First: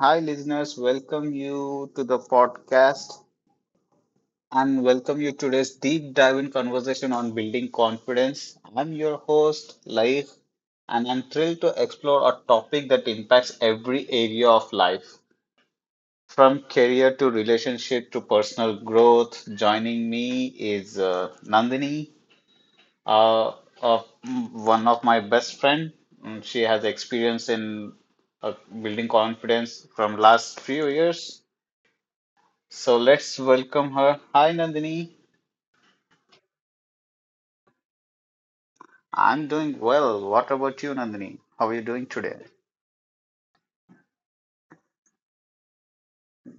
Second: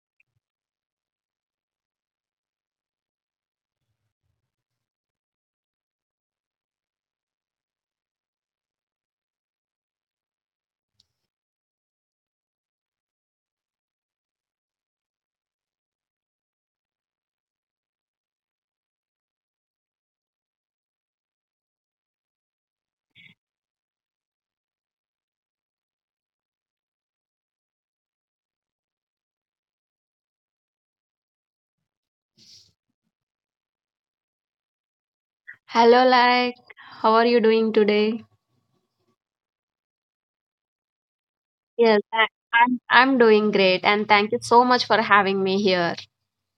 hi, listeners. Welcome you to the podcast and welcome you today's deep dive in conversation on building confidence. I'm your host, Laif, and I'm thrilled to explore a topic that impacts every area of life, from career to relationship to personal growth. Joining me is Nandini. Uh, uh, One of my best friend, she has experience in uh, building confidence from last few years. So let's welcome her. Hi, Nandini. Hello, how are you doing today? I'm doing well. What about you, Nandini? How are you Yes, doing I- today? I'm doing great, and thank you so much for having me here.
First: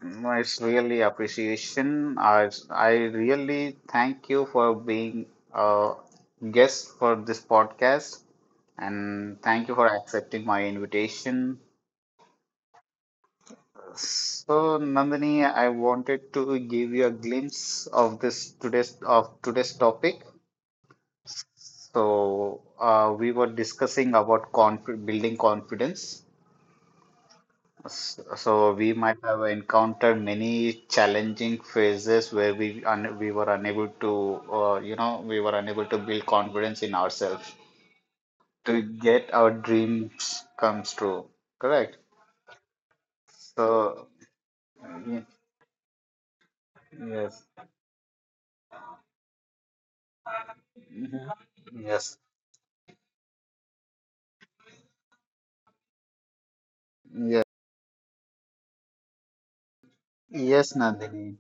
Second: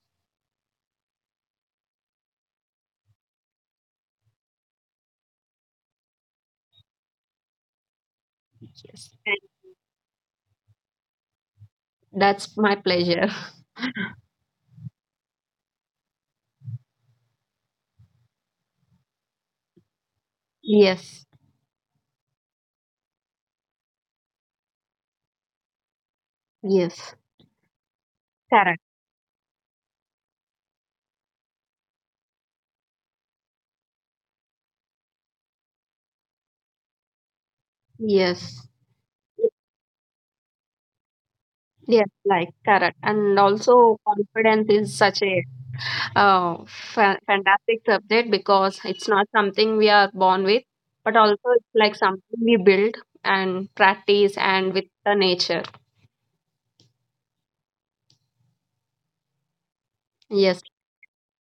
No, it's really appreciation. I really thank you for being a guest for this podcast Yes, thank- and thank you for accepting my invitation. that's my pleasure. So, Nandini, I wanted to give you a glimpse of this today's of today's topic. Yes, So, we were discussing about building confidence. yes, So, correct. we might have encountered many challenging phases where we were unable to, we were unable to build confidence in ourselves Yes, to get our dreams comes true. Correct. yes, like correct, and So, also confidence is such y- a uh, yes. fantastic subject because it's not something we are born with, but Mhm. also it's like Yes. something we build and practice and with the nature. Yes. Yes, Nandini.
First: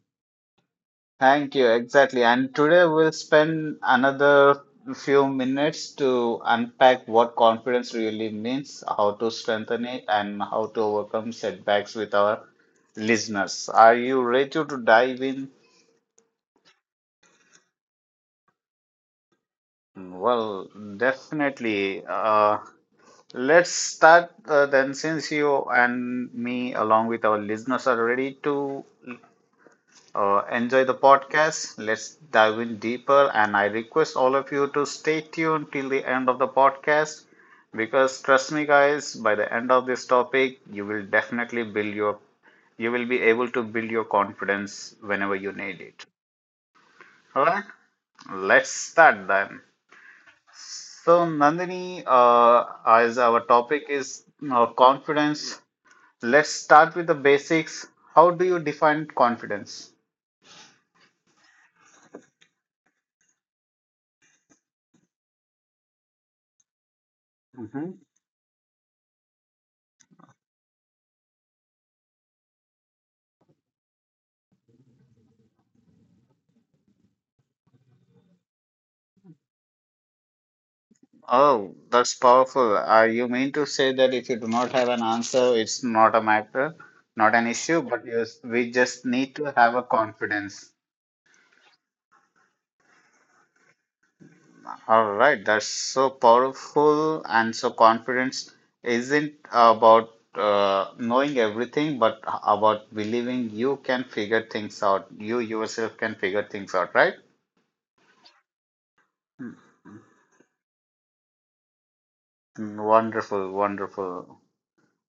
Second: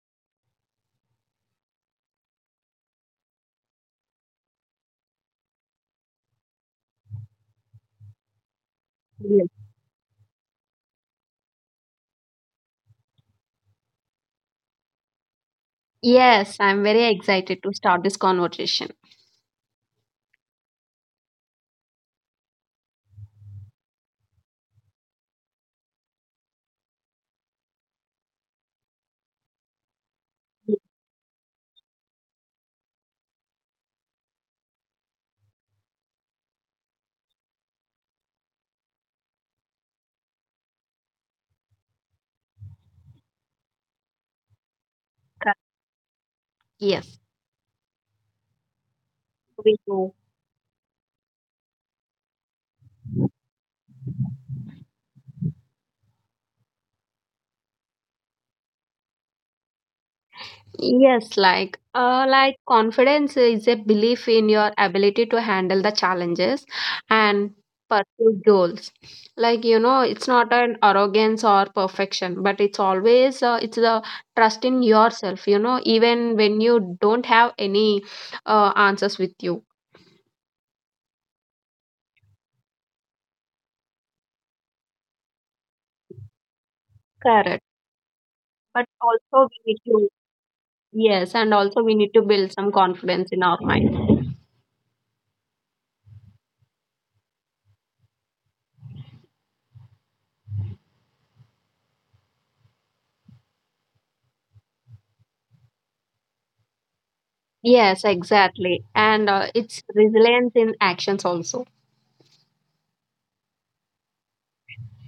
Thank you. Exactly. And today we'll spend another few minutes to unpack what confidence really means, how to strengthen it, and how to overcome setbacks with our listeners. Are you ready to dive in? Yes, I'm very excited to start this conversation. Well, definitely. Let's start then, since you and me, along with our listeners, are ready to enjoy the podcast. Let's dive in deeper. And I request all of you to stay tuned till the end of the podcast because trust me, guys, by the end of this topic, you will definitely build your you will be able to build your confidence whenever you Correct. need it. Yes. All right, let's start then. We know. So, Nandini, as our topic is confidence, let's start with the basics. How do you define confidence? Like confidence is a belief in your ability to handle the challenges and pursue goals. Like you know, it's not an arrogance or perfection, but it's the trust in yourself. You know, even when you don't have any answers with you. Oh, that's powerful. Are you mean to say that if you do not have an answer, it's not a matter, not an Correct. issue, but yes, we But just need also to we have need a to. confidence. Yes, and also we need to build some confidence in our mind. All right, that's so powerful, and so confidence isn't about knowing everything, but about believing you can figure things out. You yourself can figure things out, right? Yes, exactly. And it's resilience in actions also. Mm, wonderful, wonderful.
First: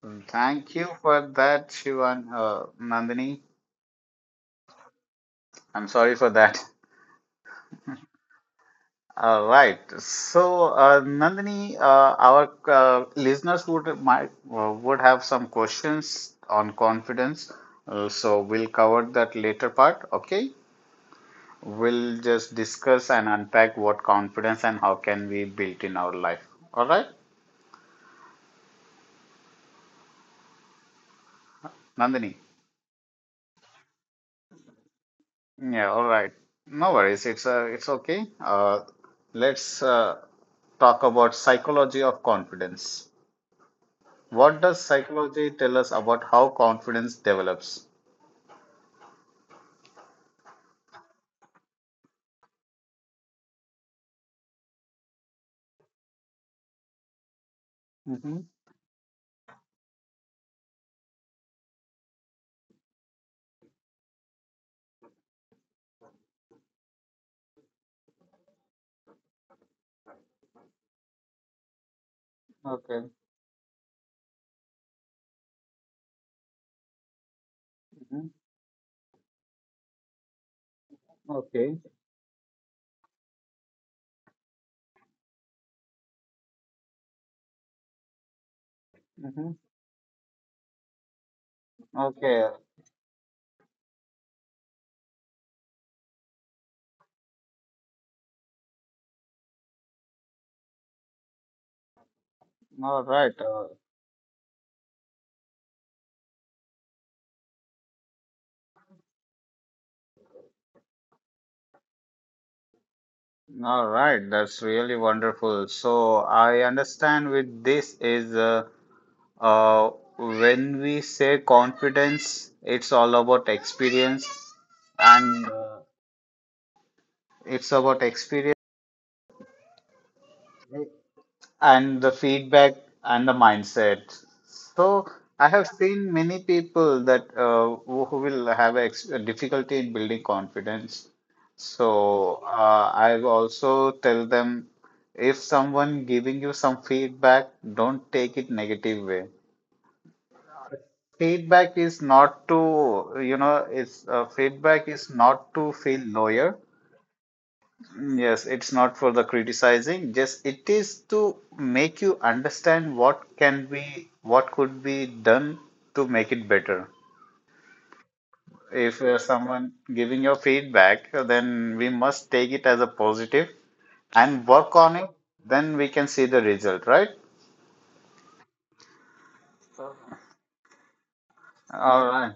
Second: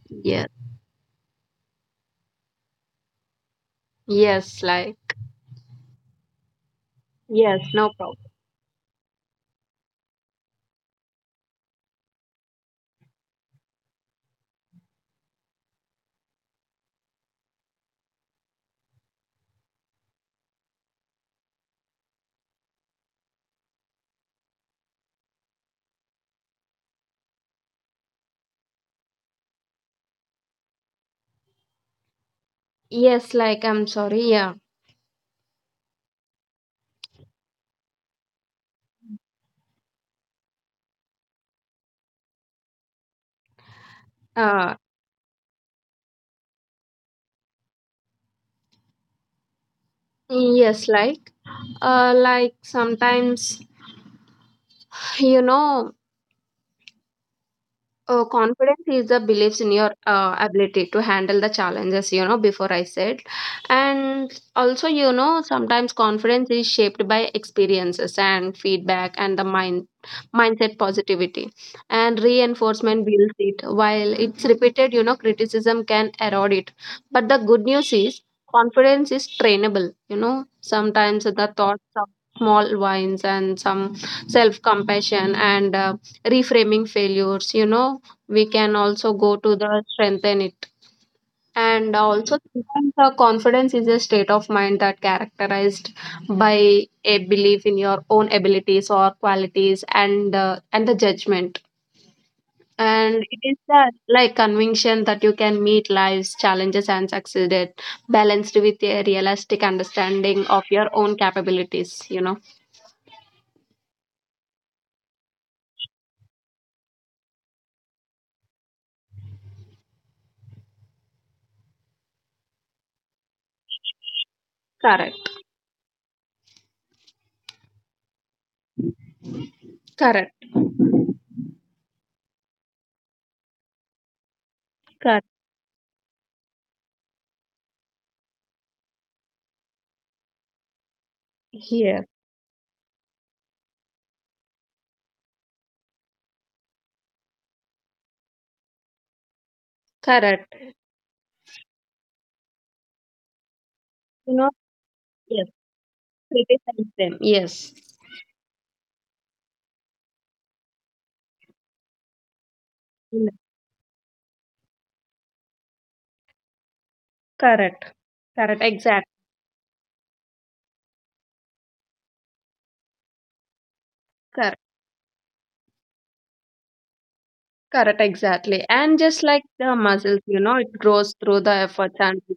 Yes. Thank you for that, Shivan, Nandini. Yes, like, I'm sorry for that. yes, no problem. All right. So, Nandini, our listeners would have some questions on confidence. So we'll cover that later part. Okay. We'll just discuss and unpack what confidence and how can we build in our life. All right, Nandini. Yes, like, I'm sorry. Yeah. Yeah. All right. No worries. It's okay. Let's talk about psychology of confidence. What does Uh, psychology tell us about how confidence develops? yes, like, like sometimes, you know, Mm-hmm. confidence is the beliefs in your ability to handle the challenges, you know, before I said. And also, you know, sometimes confidence is shaped by experiences and feedback and the mindset positivity. And Okay. reinforcement builds it. While it's repeated, you know, criticism can erode it. But the good news is Mm-hmm. confidence is trainable, you know. Sometimes the Okay. thoughts of small wins and some self compassion and reframing failures, you know, we can also go Mm-hmm. to the strengthen it. And also Okay. sometimes the confidence is a state of mind that characterized by a belief in your own abilities or qualities and the judgment, All and right. it is that like conviction that you can meet life's challenges and succeed it, balanced with a realistic understanding of your own capabilities, you know. That's really wonderful. So I understand with this is uh, when we say confidence, it's all about experience, Correct. and it's about experience. Correct. And the feedback and the mindset. So Correct. I have seen many people that who will have a difficulty in building confidence. Here. So I also tell them if someone giving you some feedback, don't take it negative way. Correct. Feedback is not to you know it's You know. feedback is Yes. not to feel lower. Criticize them. Yes. Yes, it's not for the criticizing, just it is to make you understand Mm, what could be done to make it better. correct. Correct, If exact, someone giving your feedback, then we must take it as a positive and correct, work on it, then we can see the result, right? correct, exactly. And just like the muscles, you know, it grows through the efforts All and right.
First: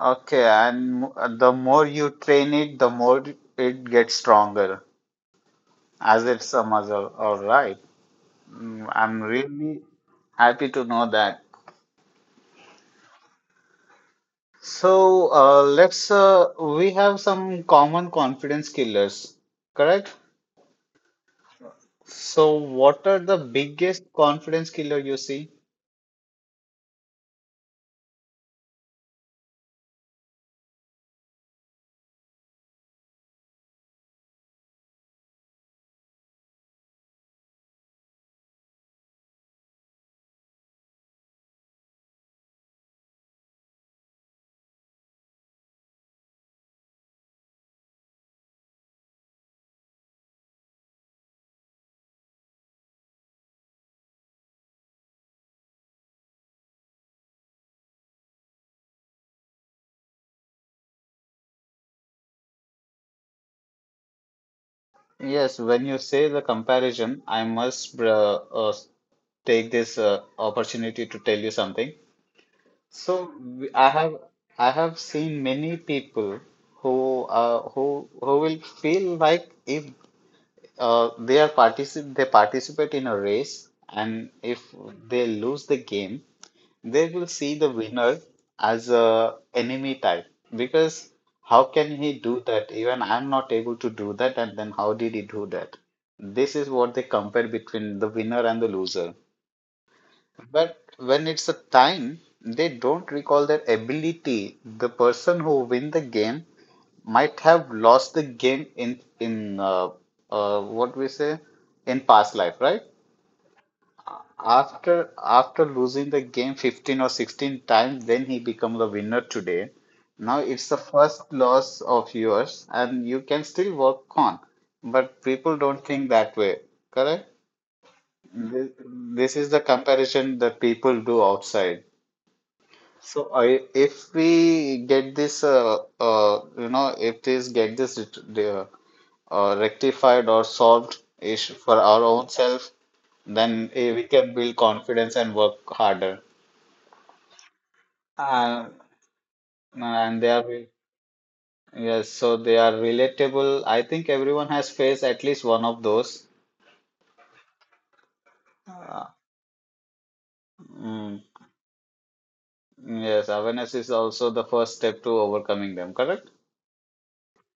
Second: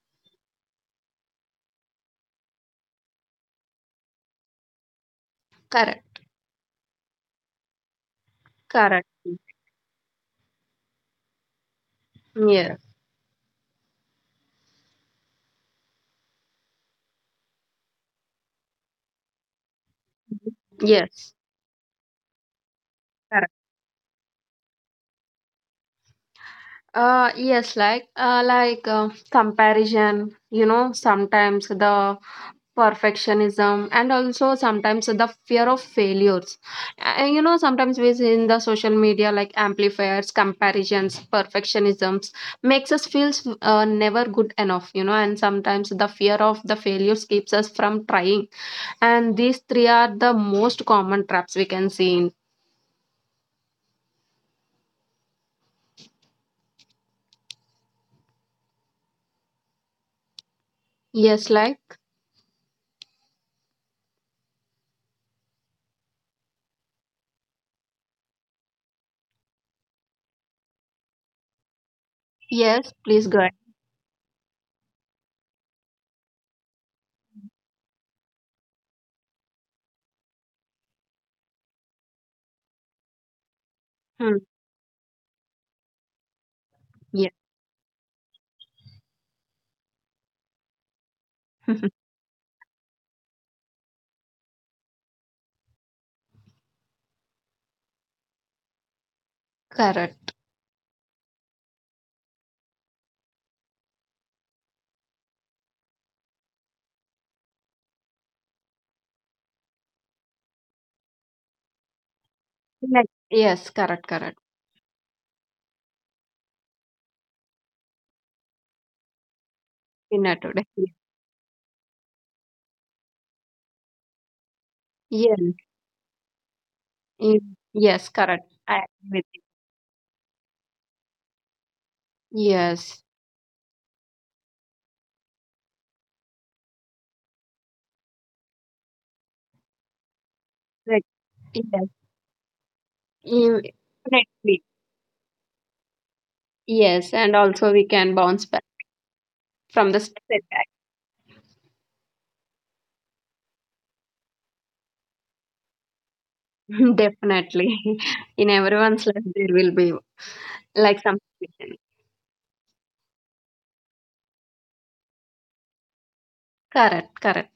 Okay, and the more you train it, the more it gets stronger, correct, as it's a muscle. All right. Mm, correct. I'm really happy to know that. Yeah, So let's we have some common confidence killers, correct? yes, So what are the correct. biggest confidence killer you see? Comparison, you know, sometimes the perfectionism and also sometimes the fear of failures. You know sometimes we see in the social media like amplifiers comparisons perfectionisms makes us feel never good enough, you know, and sometimes the fear of the failures keeps us from trying, and these three are the most common traps we can see in. Yes, like, Yes, when you say the comparison, I must take this opportunity to tell you something. yes, please So go ahead. we- I have I have seen many people who who will feel like if they participate in a race and Hmm. if they lose the game they will Yeah. see the winner as a enemy type because how can he do that? Even I'm not able to do that, and then how did he do that? This is what they compare between the winner and the loser. Correct. But when it's a time, they don't recall their ability. The person who win the game might have lost the game in what we say in past life, right? Like, yes, correct, correct. After losing the game 15 or 16 times, then he become the winner today. In Now today. it's the first loss of yours, and you can still work on. But people Yes, don't think that way, correct? yes, correct, This, I agree this with. is the comparison that people do outside. Yes. So if we get this, if this get this rectified or solved Right. issue for Yes. our own self, You- then we can build Definitely. confidence and work harder. Yes, and also we can bounce back Uh, from the and they are, setback. re- yes, so they are relatable. I think everyone has faced at least one of those. Definitely. In Uh, everyone's life, there will be like some mm, situation. yes, awareness is also the first step to overcoming them, correct? Correct, correct.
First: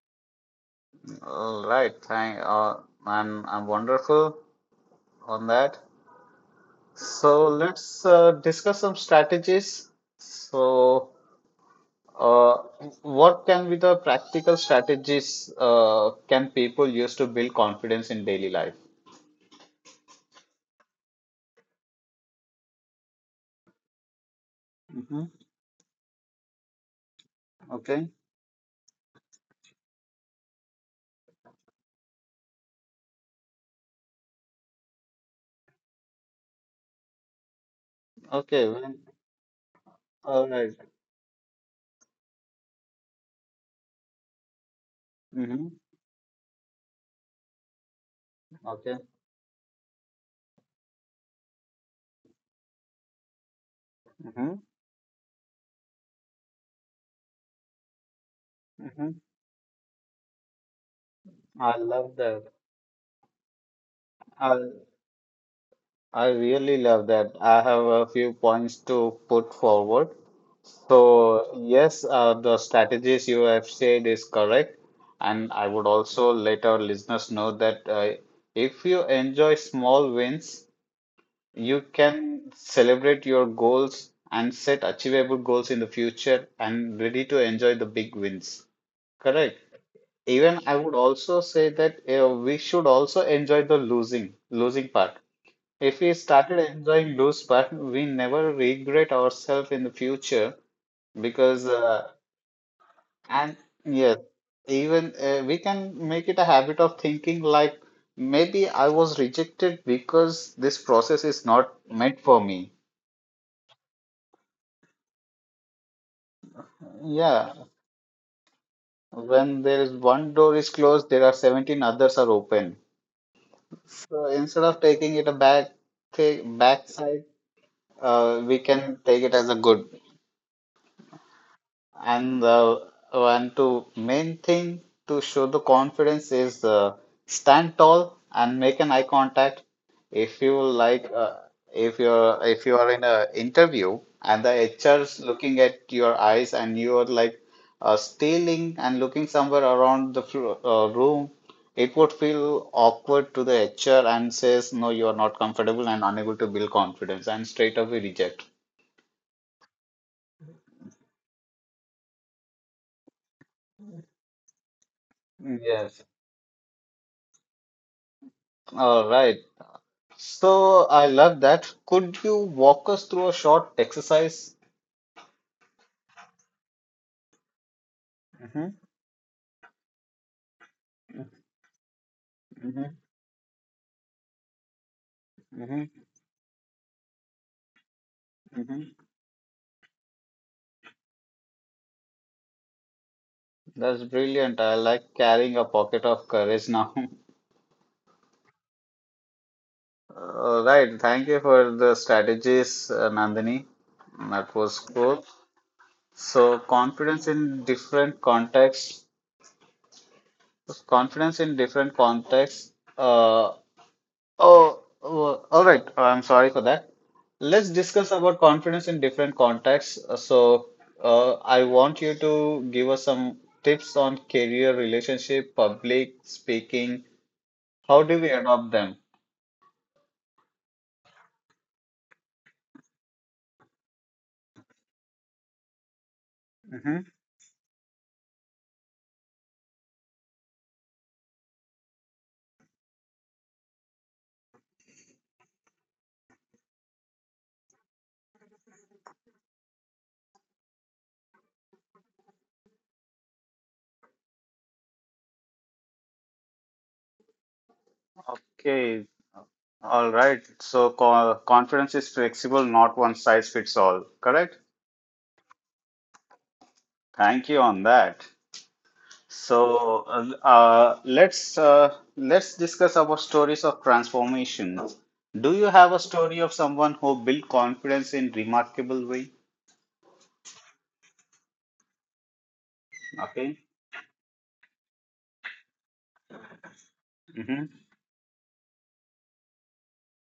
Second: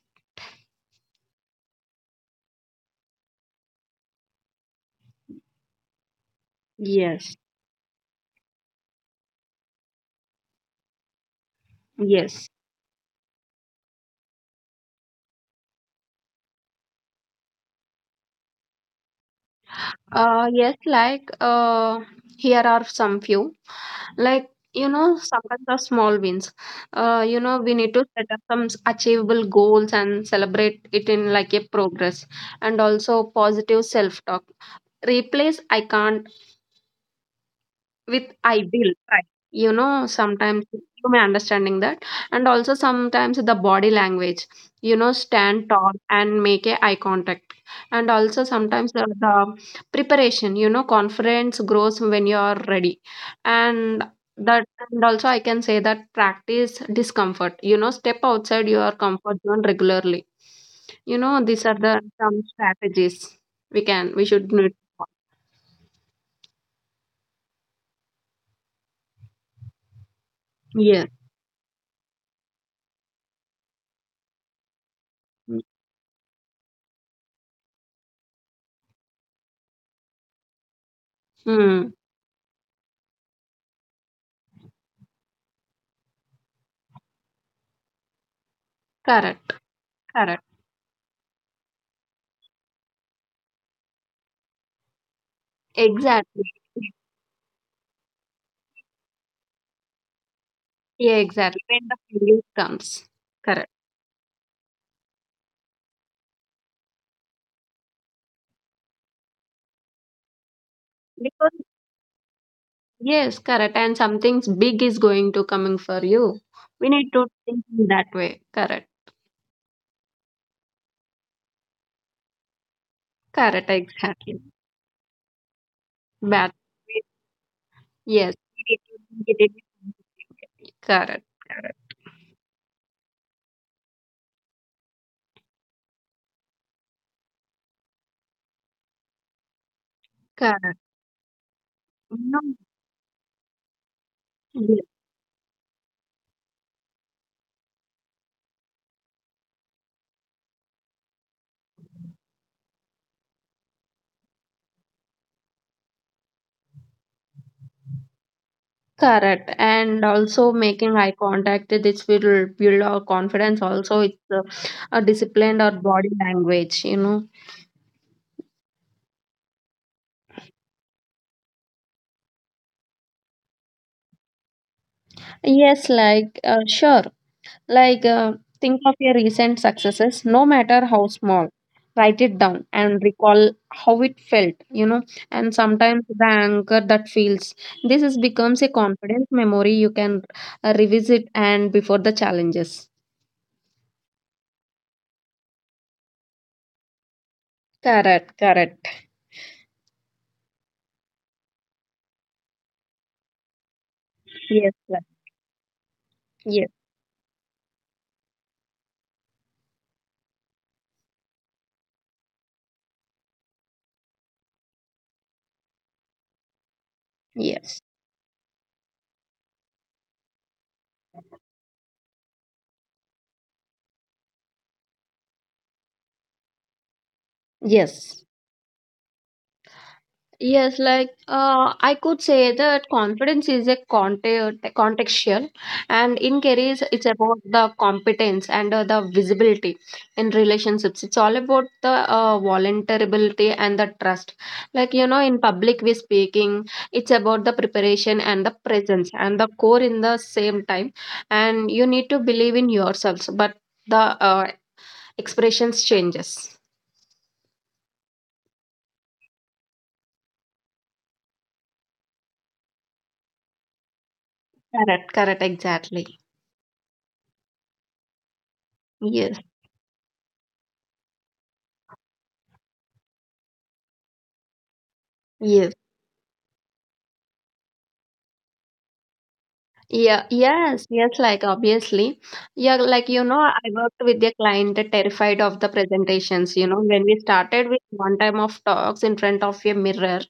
All right, I'm wonderful on that. Yes, So let's discuss some strategies. So, yes. uh, what can be the practical strategies can people use to build confidence in daily life? Uh, yes, like uh, here are some few. Like, you know, Mm-hmm. sometimes are small wins. You know, we need to Okay. set up some achievable goals and celebrate it in like a progress, and also positive self-talk. Replace I can't with I Okay. will. Right, you know, All sometimes right. you may understanding that. And also sometimes the body language, you know, stand Mm-hmm. tall and make a eye contact. And also sometimes Okay. the preparation, you know, confidence grows when you are ready. And Mm-hmm. that, and also I can say that practice discomfort, you know, step outside your Mm-hmm. comfort zone regularly. You know, these are I the love that. some strategies we should I need. I really love that. I have a few points to put forward. Yeah. So yes, the strategies you have said is correct, and I would also let our listeners know that if you enjoy small wins, you can celebrate your goals and set achievable goals in the future and ready to enjoy the big wins. Correct, Correct. correct. Even I would also say that we should also enjoy the losing part. If we Exactly. started enjoying lose part, we never regret ourselves in the future Yeah, exactly. because When the failure comes. and Correct. yes, even we can make it a habit of thinking like maybe I was rejected because this process is Because not meant for me. yes, correct. And something big is going to coming for you. We need to Yeah, think in that way. Correct. when there is one door is closed, there are 17 others are open. Correct, So exactly. instead of taking it a back, take But we- backside yes, we we need can take it to think as it a good. in positive way. Correct. Correct. And uh, and to main thing to show the confidence is stand tall and make an eye contact. If you Correct. like, uh, if you're No, if you are in a interview and the yes, HR's looking at your eyes and you are like stealing and looking somewhere around the flo room, it would feel awkward to the HR and says no, you are not comfortable and unable to build confidence and straight away reject. correct. And also making eye contact, this will build our confidence. Also, it's a disciplined or Yes, body language, you know. all right. So I love that. Could you walk us through a short exercise? Sure. Like, Hmm. think of your recent successes, no matter how small. Write it down Hmm. and recall how it felt, you know. And Hmm. sometimes the anchor that feels this is becomes a Hmm. confidence memory you can revisit and before the challenges. That's brilliant. I like carrying a pocket of courage now. Correct, correct. All right. Thank you for the strategies, Nandini. That Yes, was sir. cool. So yes, confidence in different contexts. Uh, Oh, oh, all right. I'm sorry for that. Let's yes, discuss about confidence in different contexts. I want you to give us some tips on career, relationship, public speaking. How do yes. we adopt them? I could say that confidence is a contextual, and in careers, Hmm. it's about the competence and the visibility in relationships. It's all about the vulnerability and the trust. Like, you know, in public, we speaking, it's about the preparation and the presence and the core in the same time. And you need to believe in yourselves, but the expressions changes. Okay. All right. So, co confidence is flexible, not one size fits all. Correct? Correct, correct, exactly. Thank you on that. Yes, So let's discuss about stories of transformation. Do you yes. have a story of someone who built confidence in remarkable way? Yeah, yes, yes, like obviously. Yeah, like you know, Okay. I worked with a client that terrified of the presentations. You know, when we Mm-hmm. started with one time of talks in front of a mirror,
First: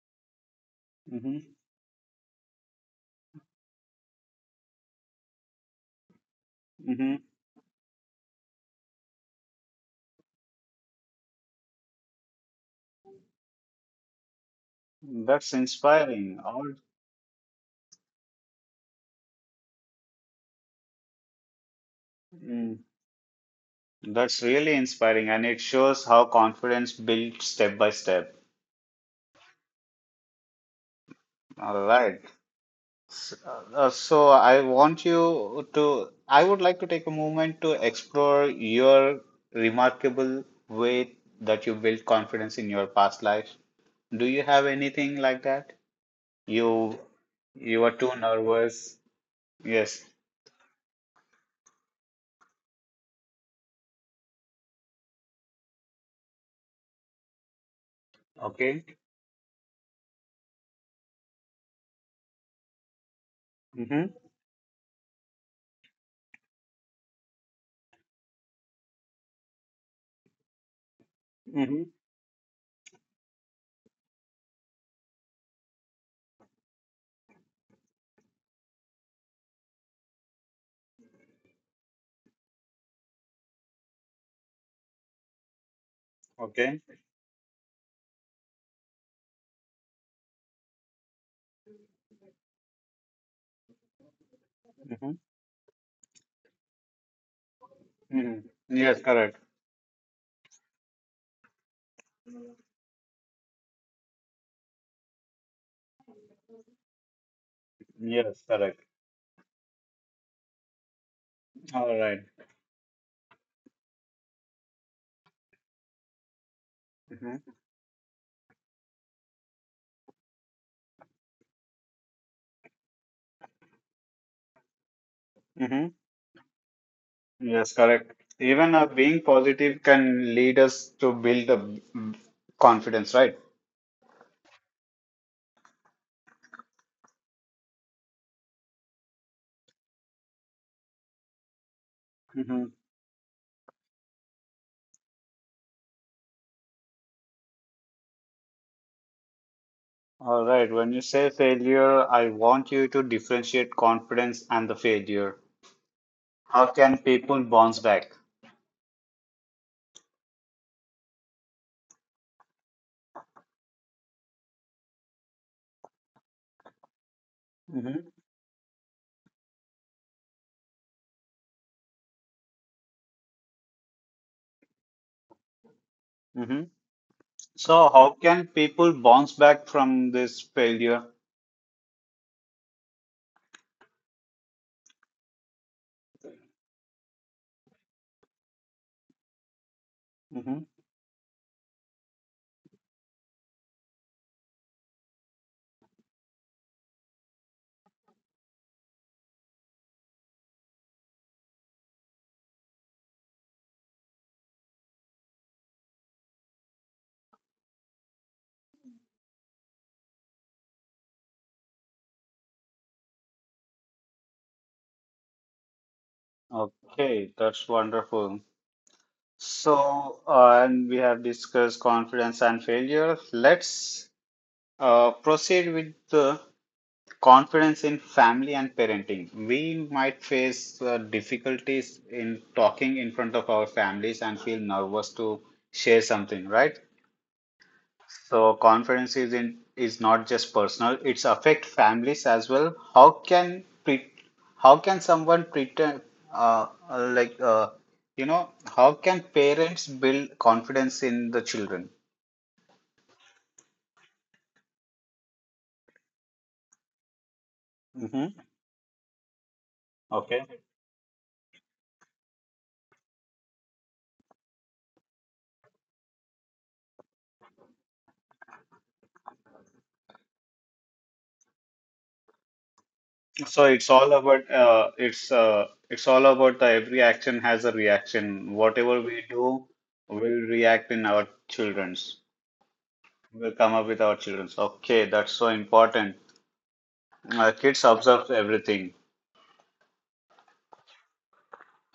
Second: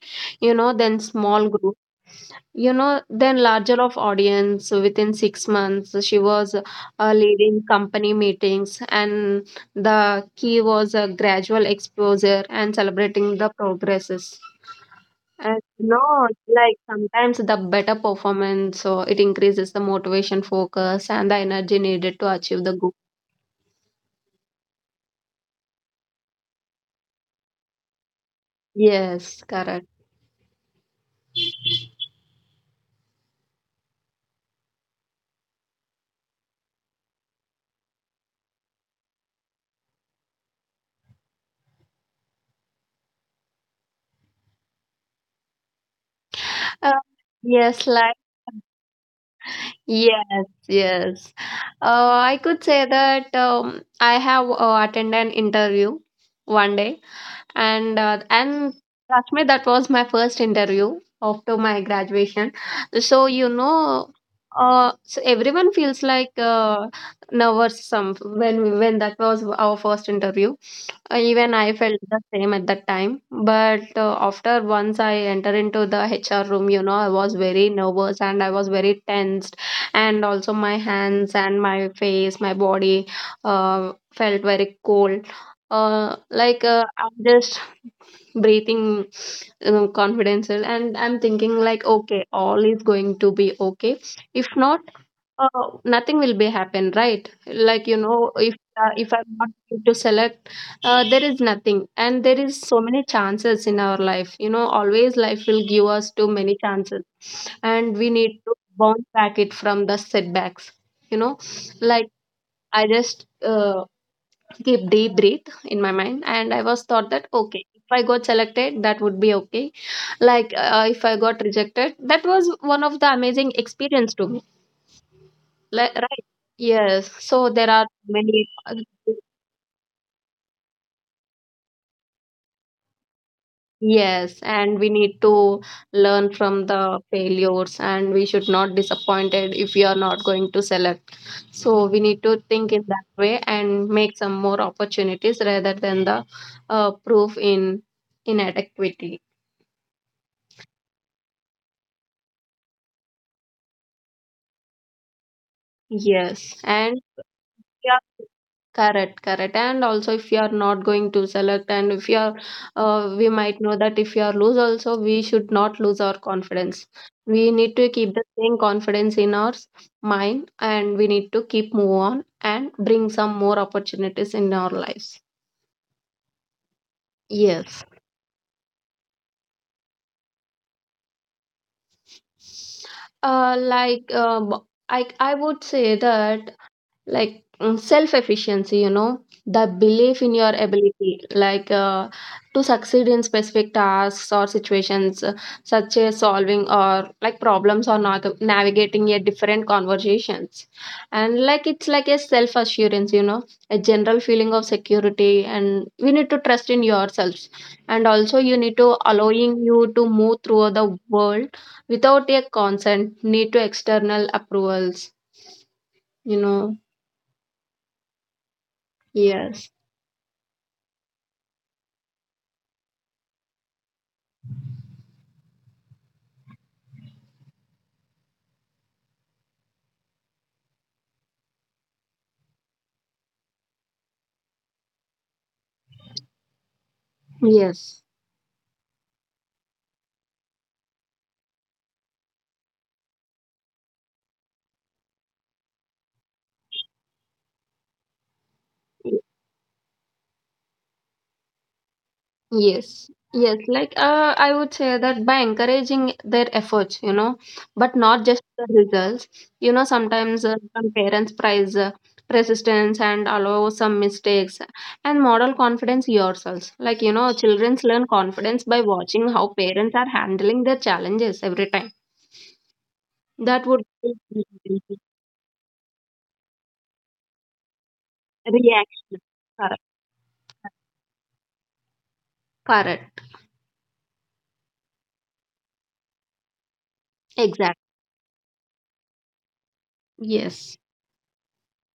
you know, then Mm-hmm. small group, you know, then larger of audience within 6 months. She was Mm-hmm. leading company meetings, and the key was a gradual exposure and celebrating the progresses. That's And not inspiring. Like sometimes the better performance, so it increases the motivation, focus, and the energy needed to achieve the mm, goal. that's really inspiring, and it shows how confidence built step by step. Yes, correct. All right. So I would like to take a moment to explore your remarkable way that you built confidence in your past life. Do you have anything like that? Uh, You you yes, were like too nervous. Yes. yes, yes. I could say that I have attended an interview one day and Okay. trust me, that was my first interview after my graduation. So you know, Mm-hmm. So everyone feels like nervous some when that was our first interview. Even I Mm-hmm. felt the same at that time. But after once I entered into the HR room, you know, I was very nervous and I was very tensed, and also my hands and my face, my body felt very cold. Okay. I just breathing confidence and I'm thinking like okay all is going to be okay, if not, Mm-hmm. Nothing will be happen, right? Like you know Mm-hmm. Yes, if I'm correct. not able to select, there is nothing and there is so many chances in our life, you know, always life will give us too many chances, and we need Yes, to correct. bounce back it from the setbacks, you know. All Like right. I just keep deep breath in my mind and I was thought that Mm-hmm. okay if I got selected that would be okay, like if I got rejected that was one of the amazing experience to me, Mm-hmm. like, right? Yes, so there Yes, are correct. many. Even being positive can lead us to build confidence, right? Yes, and we need to learn from the failures, and we should not disappointed if we are not going to select, so we need to think Mhm. in that way and make some more opportunities rather than the proof in inadequacy. All right. When you say failure, I want you to differentiate confidence and the failure. Yes, How and can people bounce yeah, back? correct, correct. And also, if you are not going to select, and if you are, we might know that if you are lose, also we should not lose our confidence. We need to Hmm. keep the same confidence in our mind, and we need to keep move on and bring some more opportunities in our lives. Hmm. Yes, So, how can people bounce back from this failure? uh, like uh, b- I would say that, like, self efficiency, you know, the belief in your Hmm. ability, like to succeed in specific tasks or situations, such as solving or like problems or navigating a different conversations, and like it's like a self assurance, you know, a general feeling of security, and we need to trust in yourselves, and also you need to allowing you to move through the world without a consent need to external approvals, you know. Okay, that's wonderful. Yes, So, and we have discussed confidence and failure. Let's proceed with the confidence in family and parenting. We might face difficulties in talking in front of our families and feel nervous to share something, right? yes, So confidence is not just personal, it's affect families as well. How can someone pretend, uh, like uh, you know how can parents build confidence in the children? I would say that by encouraging their efforts, you know, but not Hmm. just the results. You know, sometimes Okay. some parents prize persistence and allow some mistakes and model confidence yourselves. Like, you know, children learn confidence by watching how parents are handling their challenges every time. So That would it's all about be it's all about the every action has a reaction. Whatever reaction. we do Correct. will react in our children's. Correct. Will come up with our children's. Okay, that's so important. Our Exactly. kids observe everything. Yes.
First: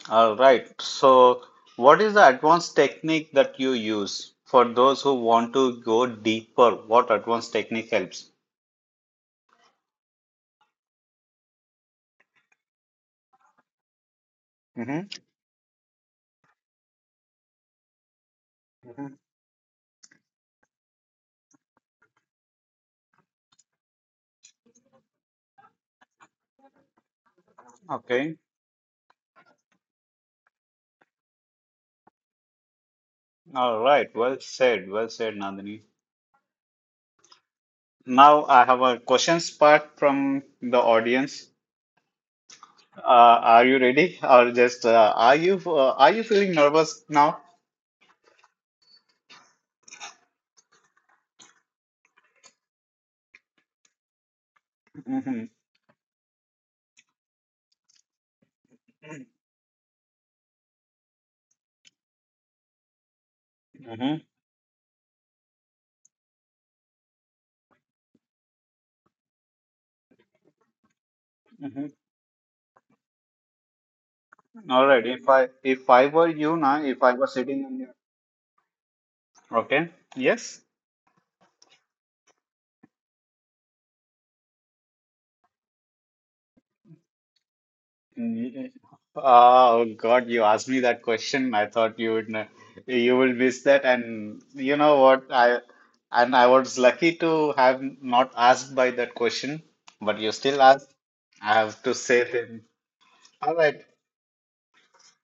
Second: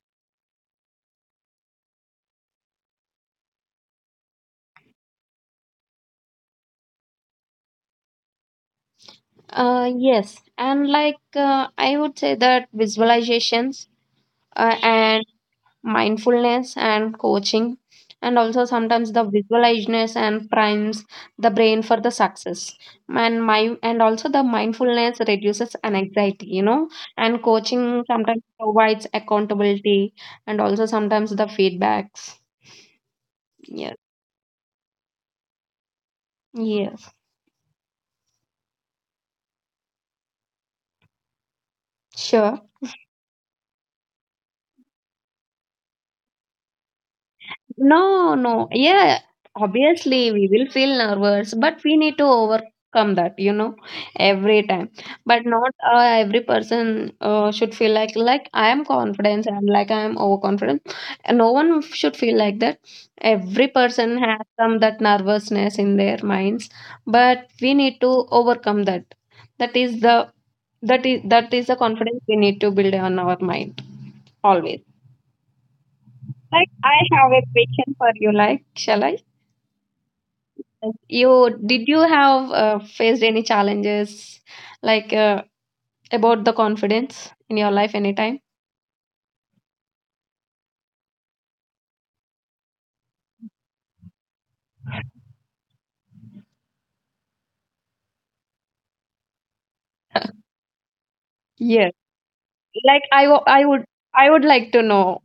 All right. So what is the advanced technique that you use for those who want to go deeper? What advanced technique helps? Yes, and like I would say that visualizations Mm-hmm. and mindfulness and coaching, and also sometimes Mm-hmm. the visualizations and primes the brain for the success. And my and also the mindfulness reduces anxiety, you know, and coaching Okay. sometimes provides accountability and also sometimes the feedbacks. All Yes, right. Well said. Well said, Nandini. yes, Now I have a questions part from the audience. sure. Are you ready, or just are you feeling nervous now? No, no. Yeah, obviously we will feel nervous, but we need to overcome that, you know, every time. But Mm-hmm. not every person should feel like I am confident and like I am overconfident. And no one should feel like that. Every Mm-hmm. person has some that nervousness in their minds, but we need to overcome that. That is the that is the Mm-hmm. confidence we need to build on our mind always. All right. If I were you Like now, I if I have was a sitting in your question for you. Like, shall I? okay, yes. You Did you have faced any challenges like about the confidence in your life anytime? Mm, Oh God, you asked me that question. I thought you would know, you will miss that, and you know what? I And I was lucky to have not asked by that question, but you still asked. I have Yes. to say it. Like I, w- All I would right, I would like to know.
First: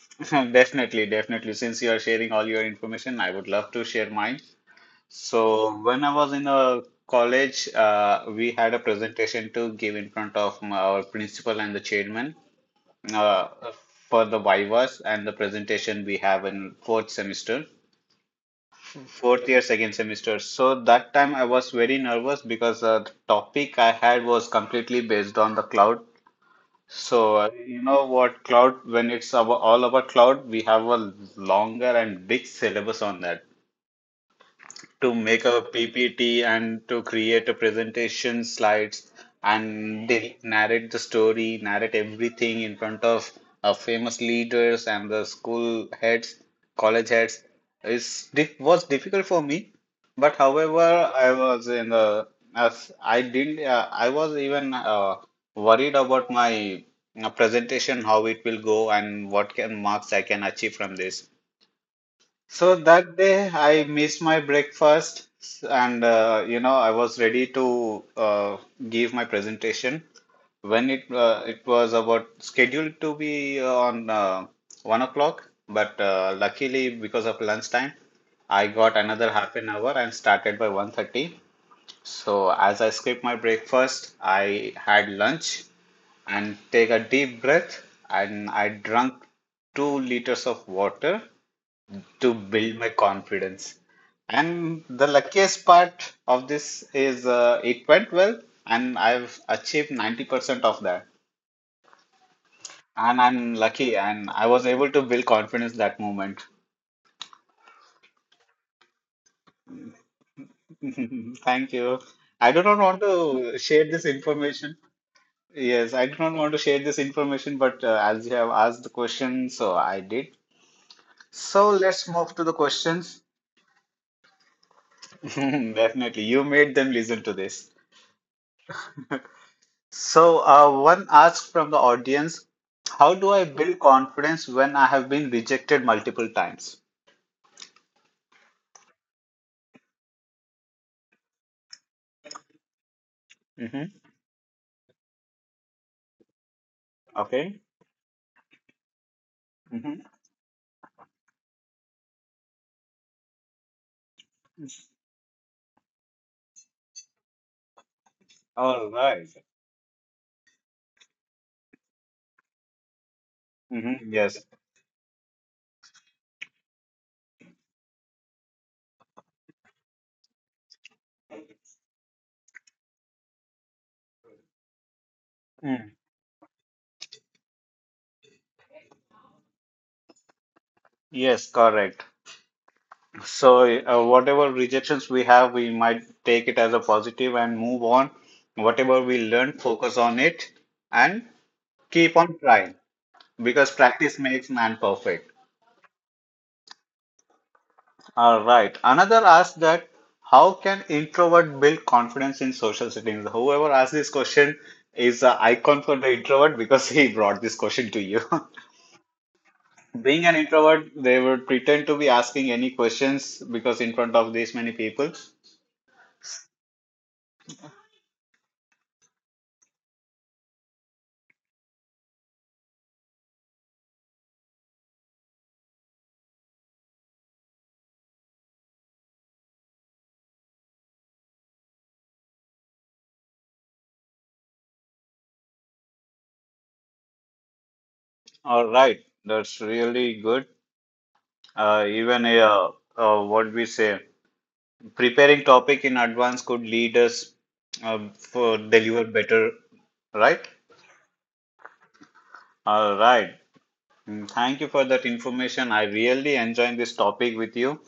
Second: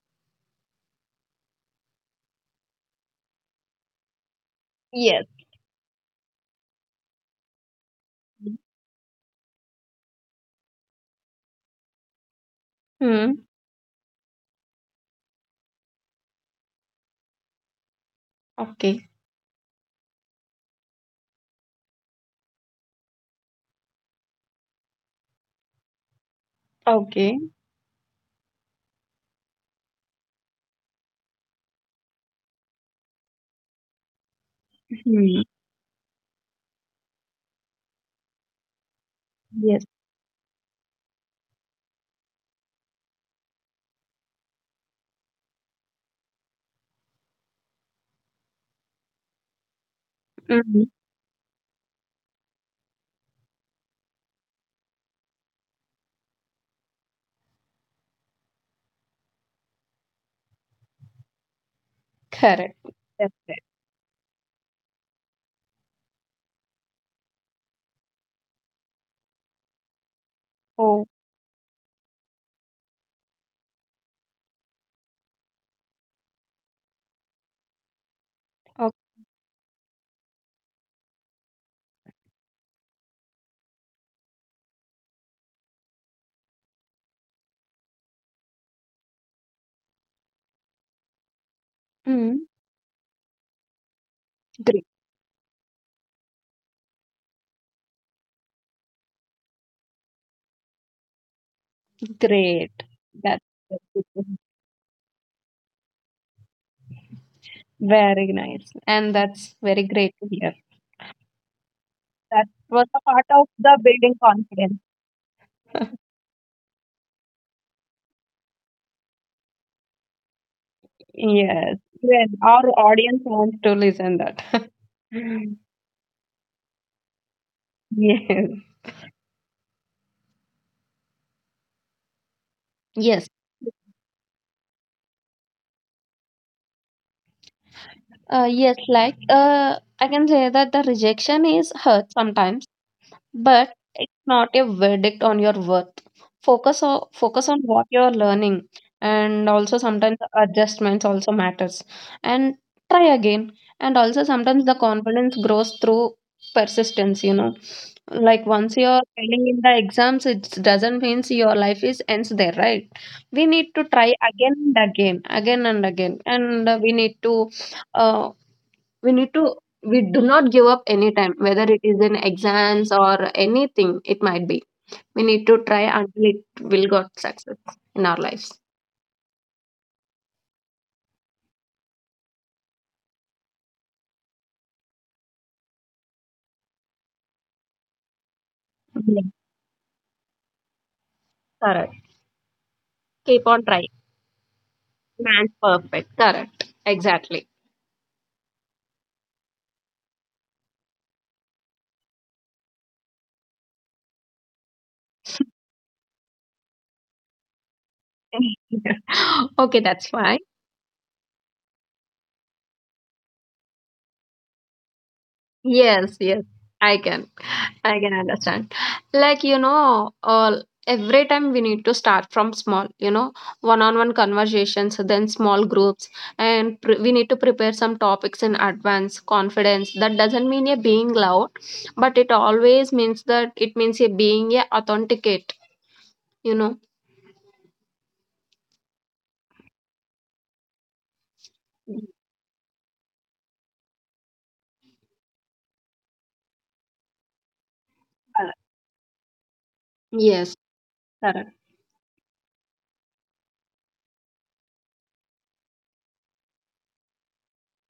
definitely, definitely. Since you are sharing all your information, I would love to share mine. Yes. So, when I was in a college, we had a presentation to give in front of our principal and the chairman Hmm. uh, for the vivas and the presentation we have in fourth semester, Okay. fourth year, second semester. So, that time I was very nervous because the topic I had was completely based on the cloud. Okay. So, you know what, cloud, when it's about, all about cloud, we have a longer and big syllabus on that to Hmm. make a PPT and to create a presentation slides Yes. and they narrate the story, narrate everything in front of famous leaders and the school heads, college heads. It was difficult for me, but Hmm. however, I was in the as I didn't I was even worried about my presentation, how it will go, and what can marks I can achieve from this. So Correct. that That's day it. I missed my breakfast and you know I was ready to give my presentation when Oh. it was about scheduled to be on 1 o'clock, but luckily because of lunchtime I Okay. got another half an hour and started by 1:30. So, as I skipped my breakfast I had lunch and take a deep breath and I drank 2 liters of water to Mm. build my confidence. And Great. the luckiest part of this is it went well, and I've achieved 90% of that. Great. And That's I'm that's lucky, good to and hear. I was able to build confidence that moment. Very nice, and that's very great to hear. Thank you. That I do not was want a part of to the share this building information. confidence. Yes, I do not want to share this information, but as you have asked the question, so I did. So Yes. let's Well, move to the our questions. audience wants to listen that. Definitely, you made them listen to this. Yes. So, one asked from the audience, how Yes. do I build confidence when I have been rejected multiple times? I can say that the rejection is hurt sometimes, but Hmm. it's not a verdict on your worth. Focus Okay. on what you're learning, and also Hmm. sometimes adjustments also matters. And try again. And also sometimes the confidence grows through persistence. You know, like once All you're right. failing in the exams, it doesn't mean your life is ends there, right? We need to Mm-hmm. try Yes. Again and again, and uh, we need to we do not give up anytime, whether it is in exams or anything it might be, we need to try Mm. until it will got success in our lives. Yes, correct. So, whatever rejections we have, we might take it as a positive and move on. Whatever Yes, we learn, focus on it and correct. keep on trying Keep on because trying. practice makes man perfect. Man's perfect. Correct, exactly. All right. Another asked that how can introvert build confidence in social settings? Whoever asked this question is an icon for the introvert because he brought this question to you. Okay, that's Being an fine. introvert, they would pretend to be asking any questions because in front of this many people. Yes, yes, I can. I can understand. Like, you know, all every time we need to start from small, you know, one-on-one conversations, then small groups, and pre we need to prepare some topics in advance, confidence. That doesn't mean a being loud, but it always means that it means a being a authenticate, you know. All right, that's really good. Even a What we say, preparing topic in advance could lead us Uh, for deliver better, right? Yes, correct. All right. Thank you for that information. I really enjoyed this topic with you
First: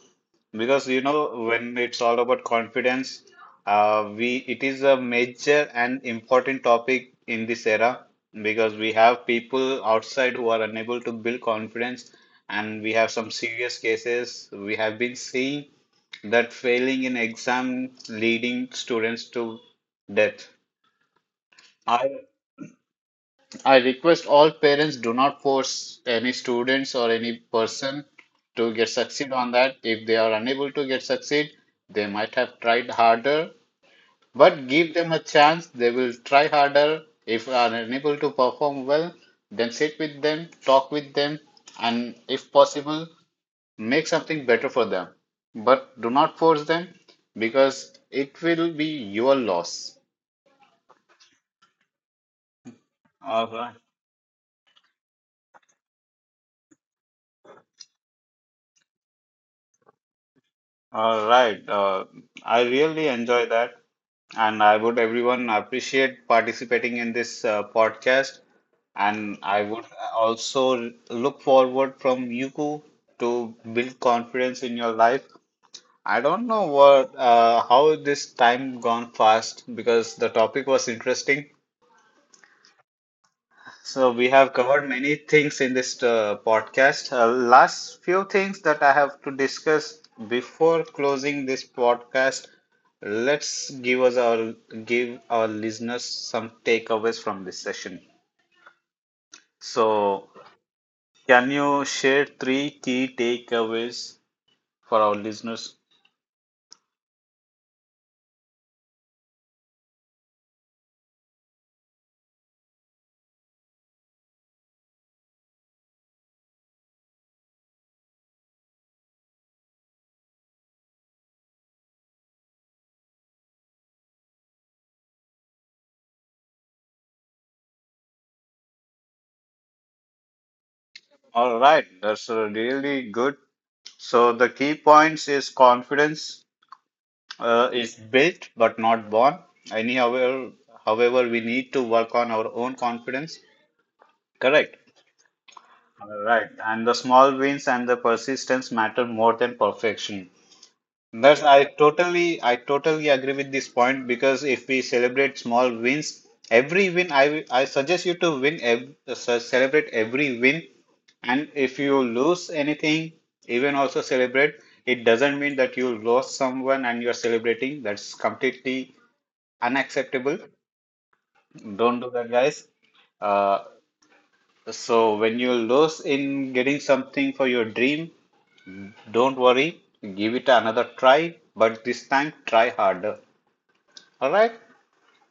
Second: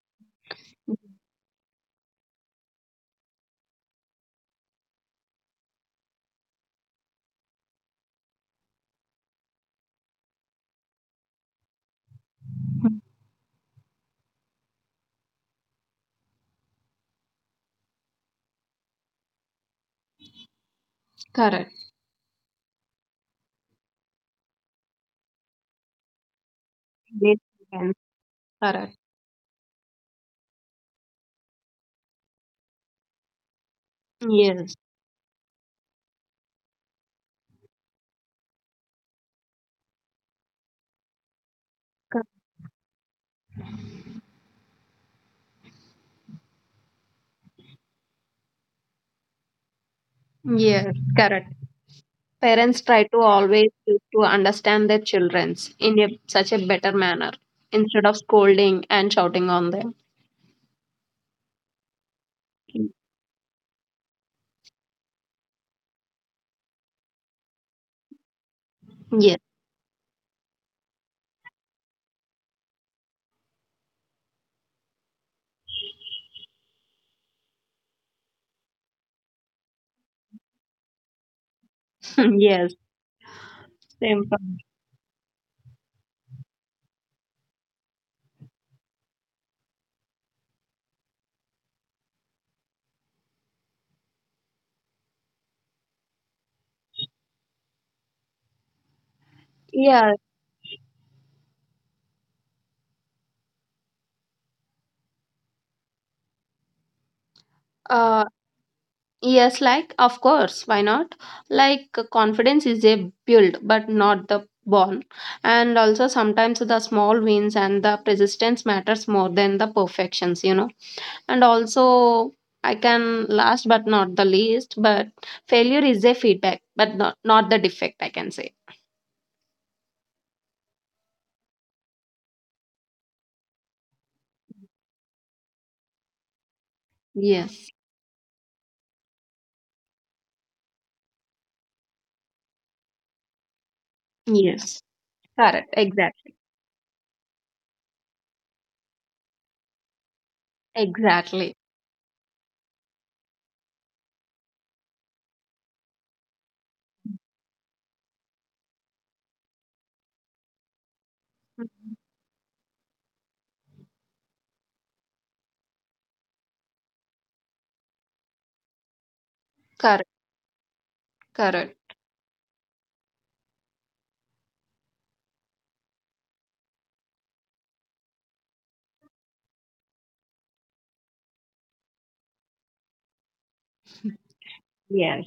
because you know when it's all about confidence, we it is a major and important topic in this era because we have people outside who are unable to build confidence, and we Mhm. have some serious cases. We have been seeing that failing in exam leading students to death. Correct. I request all parents do not force any students or any Yes, person to get correct. succeed on that. If they are unable to get succeed, they might have tried harder, but Yes. give them a chance. They will try harder. If are unable to perform well, then sit with them, talk with them, and Cor- if possible, make something better for them. But do not force them because it will be your loss. Yes, correct. Parents try to All always right. To understand their childrens in a, such a better manner instead of scolding and shouting on them. All right. I really enjoy that. And I would everyone appreciate participating in this podcast. And Yes. I would also look forward from Yuku to build confidence in your life. I don't know what how this time gone fast because the topic was interesting, Yes, so same we for have me. covered many things in this podcast. Last few things that I have to discuss before closing this podcast. Let's give us our Give our listeners some takeaways from this session. yeah So, can you share three key takeaways for our listeners? uh yes, like, of course, why not? Like, confidence is a build but not the born, and also sometimes the small wins and the persistence matters more than the perfections, you know. And also I can last but not the least but failure is a feedback but not not the defect, I can say. All right, that's really good. So the key points is confidence, Yes. is built but not born. Any However, however, we need to work on our own confidence. Correct. Yes, correct, All exactly, right. And the small wins and the persistence matter more than perfection. That's exactly. I totally agree with this point because if we celebrate small wins, every win I will- I suggest you to win ev- ce- celebrate every win, and if Mhm. you lose anything, even also celebrate. It doesn't mean that you lost someone and you're celebrating. That's completely Correct, unacceptable. correct. Don't do that, guys. Uh, so when you lose in getting something for your dream, don't worry. Give it another try, but this time try harder. All right? Yes,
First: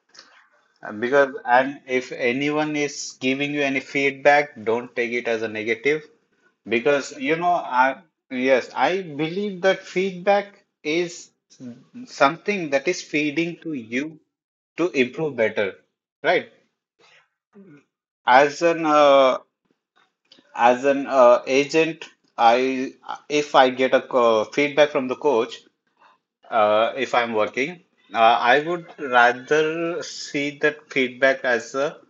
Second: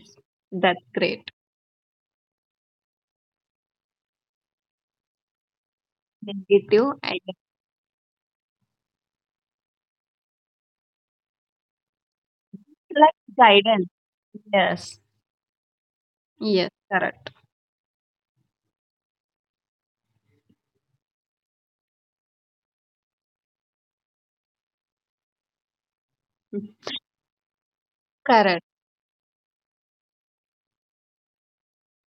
that's great. Because and if anyone is giving you any feedback, don't take it as a negative. Negative. Because you Identity. know, I yes, I believe that feedback is something that is Like feeding to guidance. you to Yes. improve better, right? Yes, correct. As an uh, As an agent, I if I get a feedback from the coach, Mhm. If I'm working, I Correct, would rather see that feedback as a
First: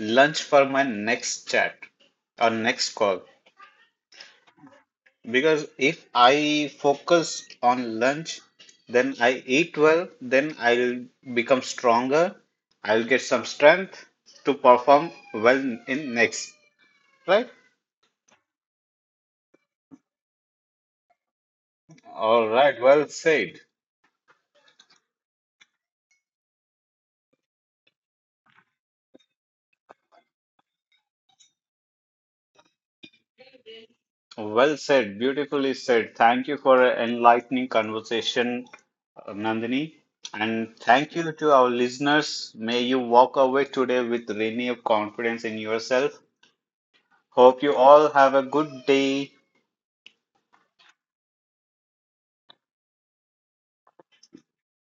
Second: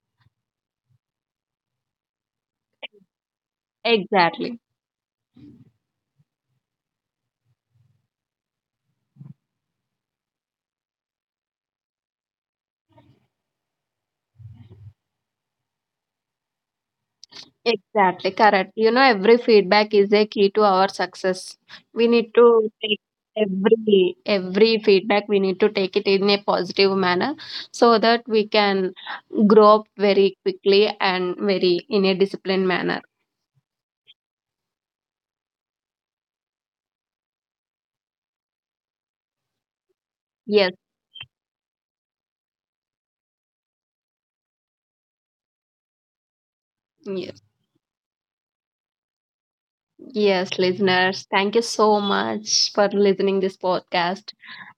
lunch for my next chat or next call. exactly. Because if I focus on lunch, then I eat well, then I'll become stronger. I'll get some strength to perform well in next. Right? Exactly, correct. You know, every feedback is a key to our success. We need All to right, take well said. Every feedback. We need to take it in a positive manner so that we can grow up very quickly and very in a disciplined manner. Well said, beautifully said. Thank you for an enlightening conversation, Nandini. And Yes, thank you to our listeners. May you walk away today with renewed confidence in yourself. yes, Hope you all have a good day. yes, listeners. Thank you so much for listening this podcast.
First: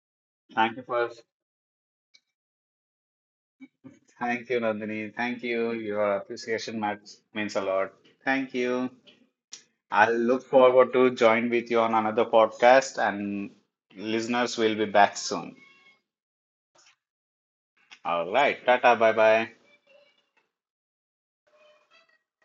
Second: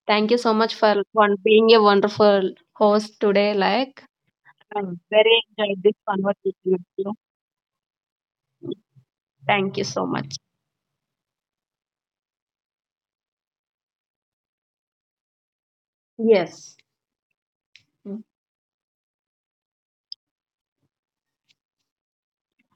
Thank you so much Thank you for for one, being a wonderful host today. Like, Thank you, I Nandini. very Thank you. enjoyed this Your conversation appreciation with you. Means a lot. Thank you. Thank you so I much. look forward to join with you on another podcast, and listeners will be back soon. Yes. All right. Tata. Bye bye.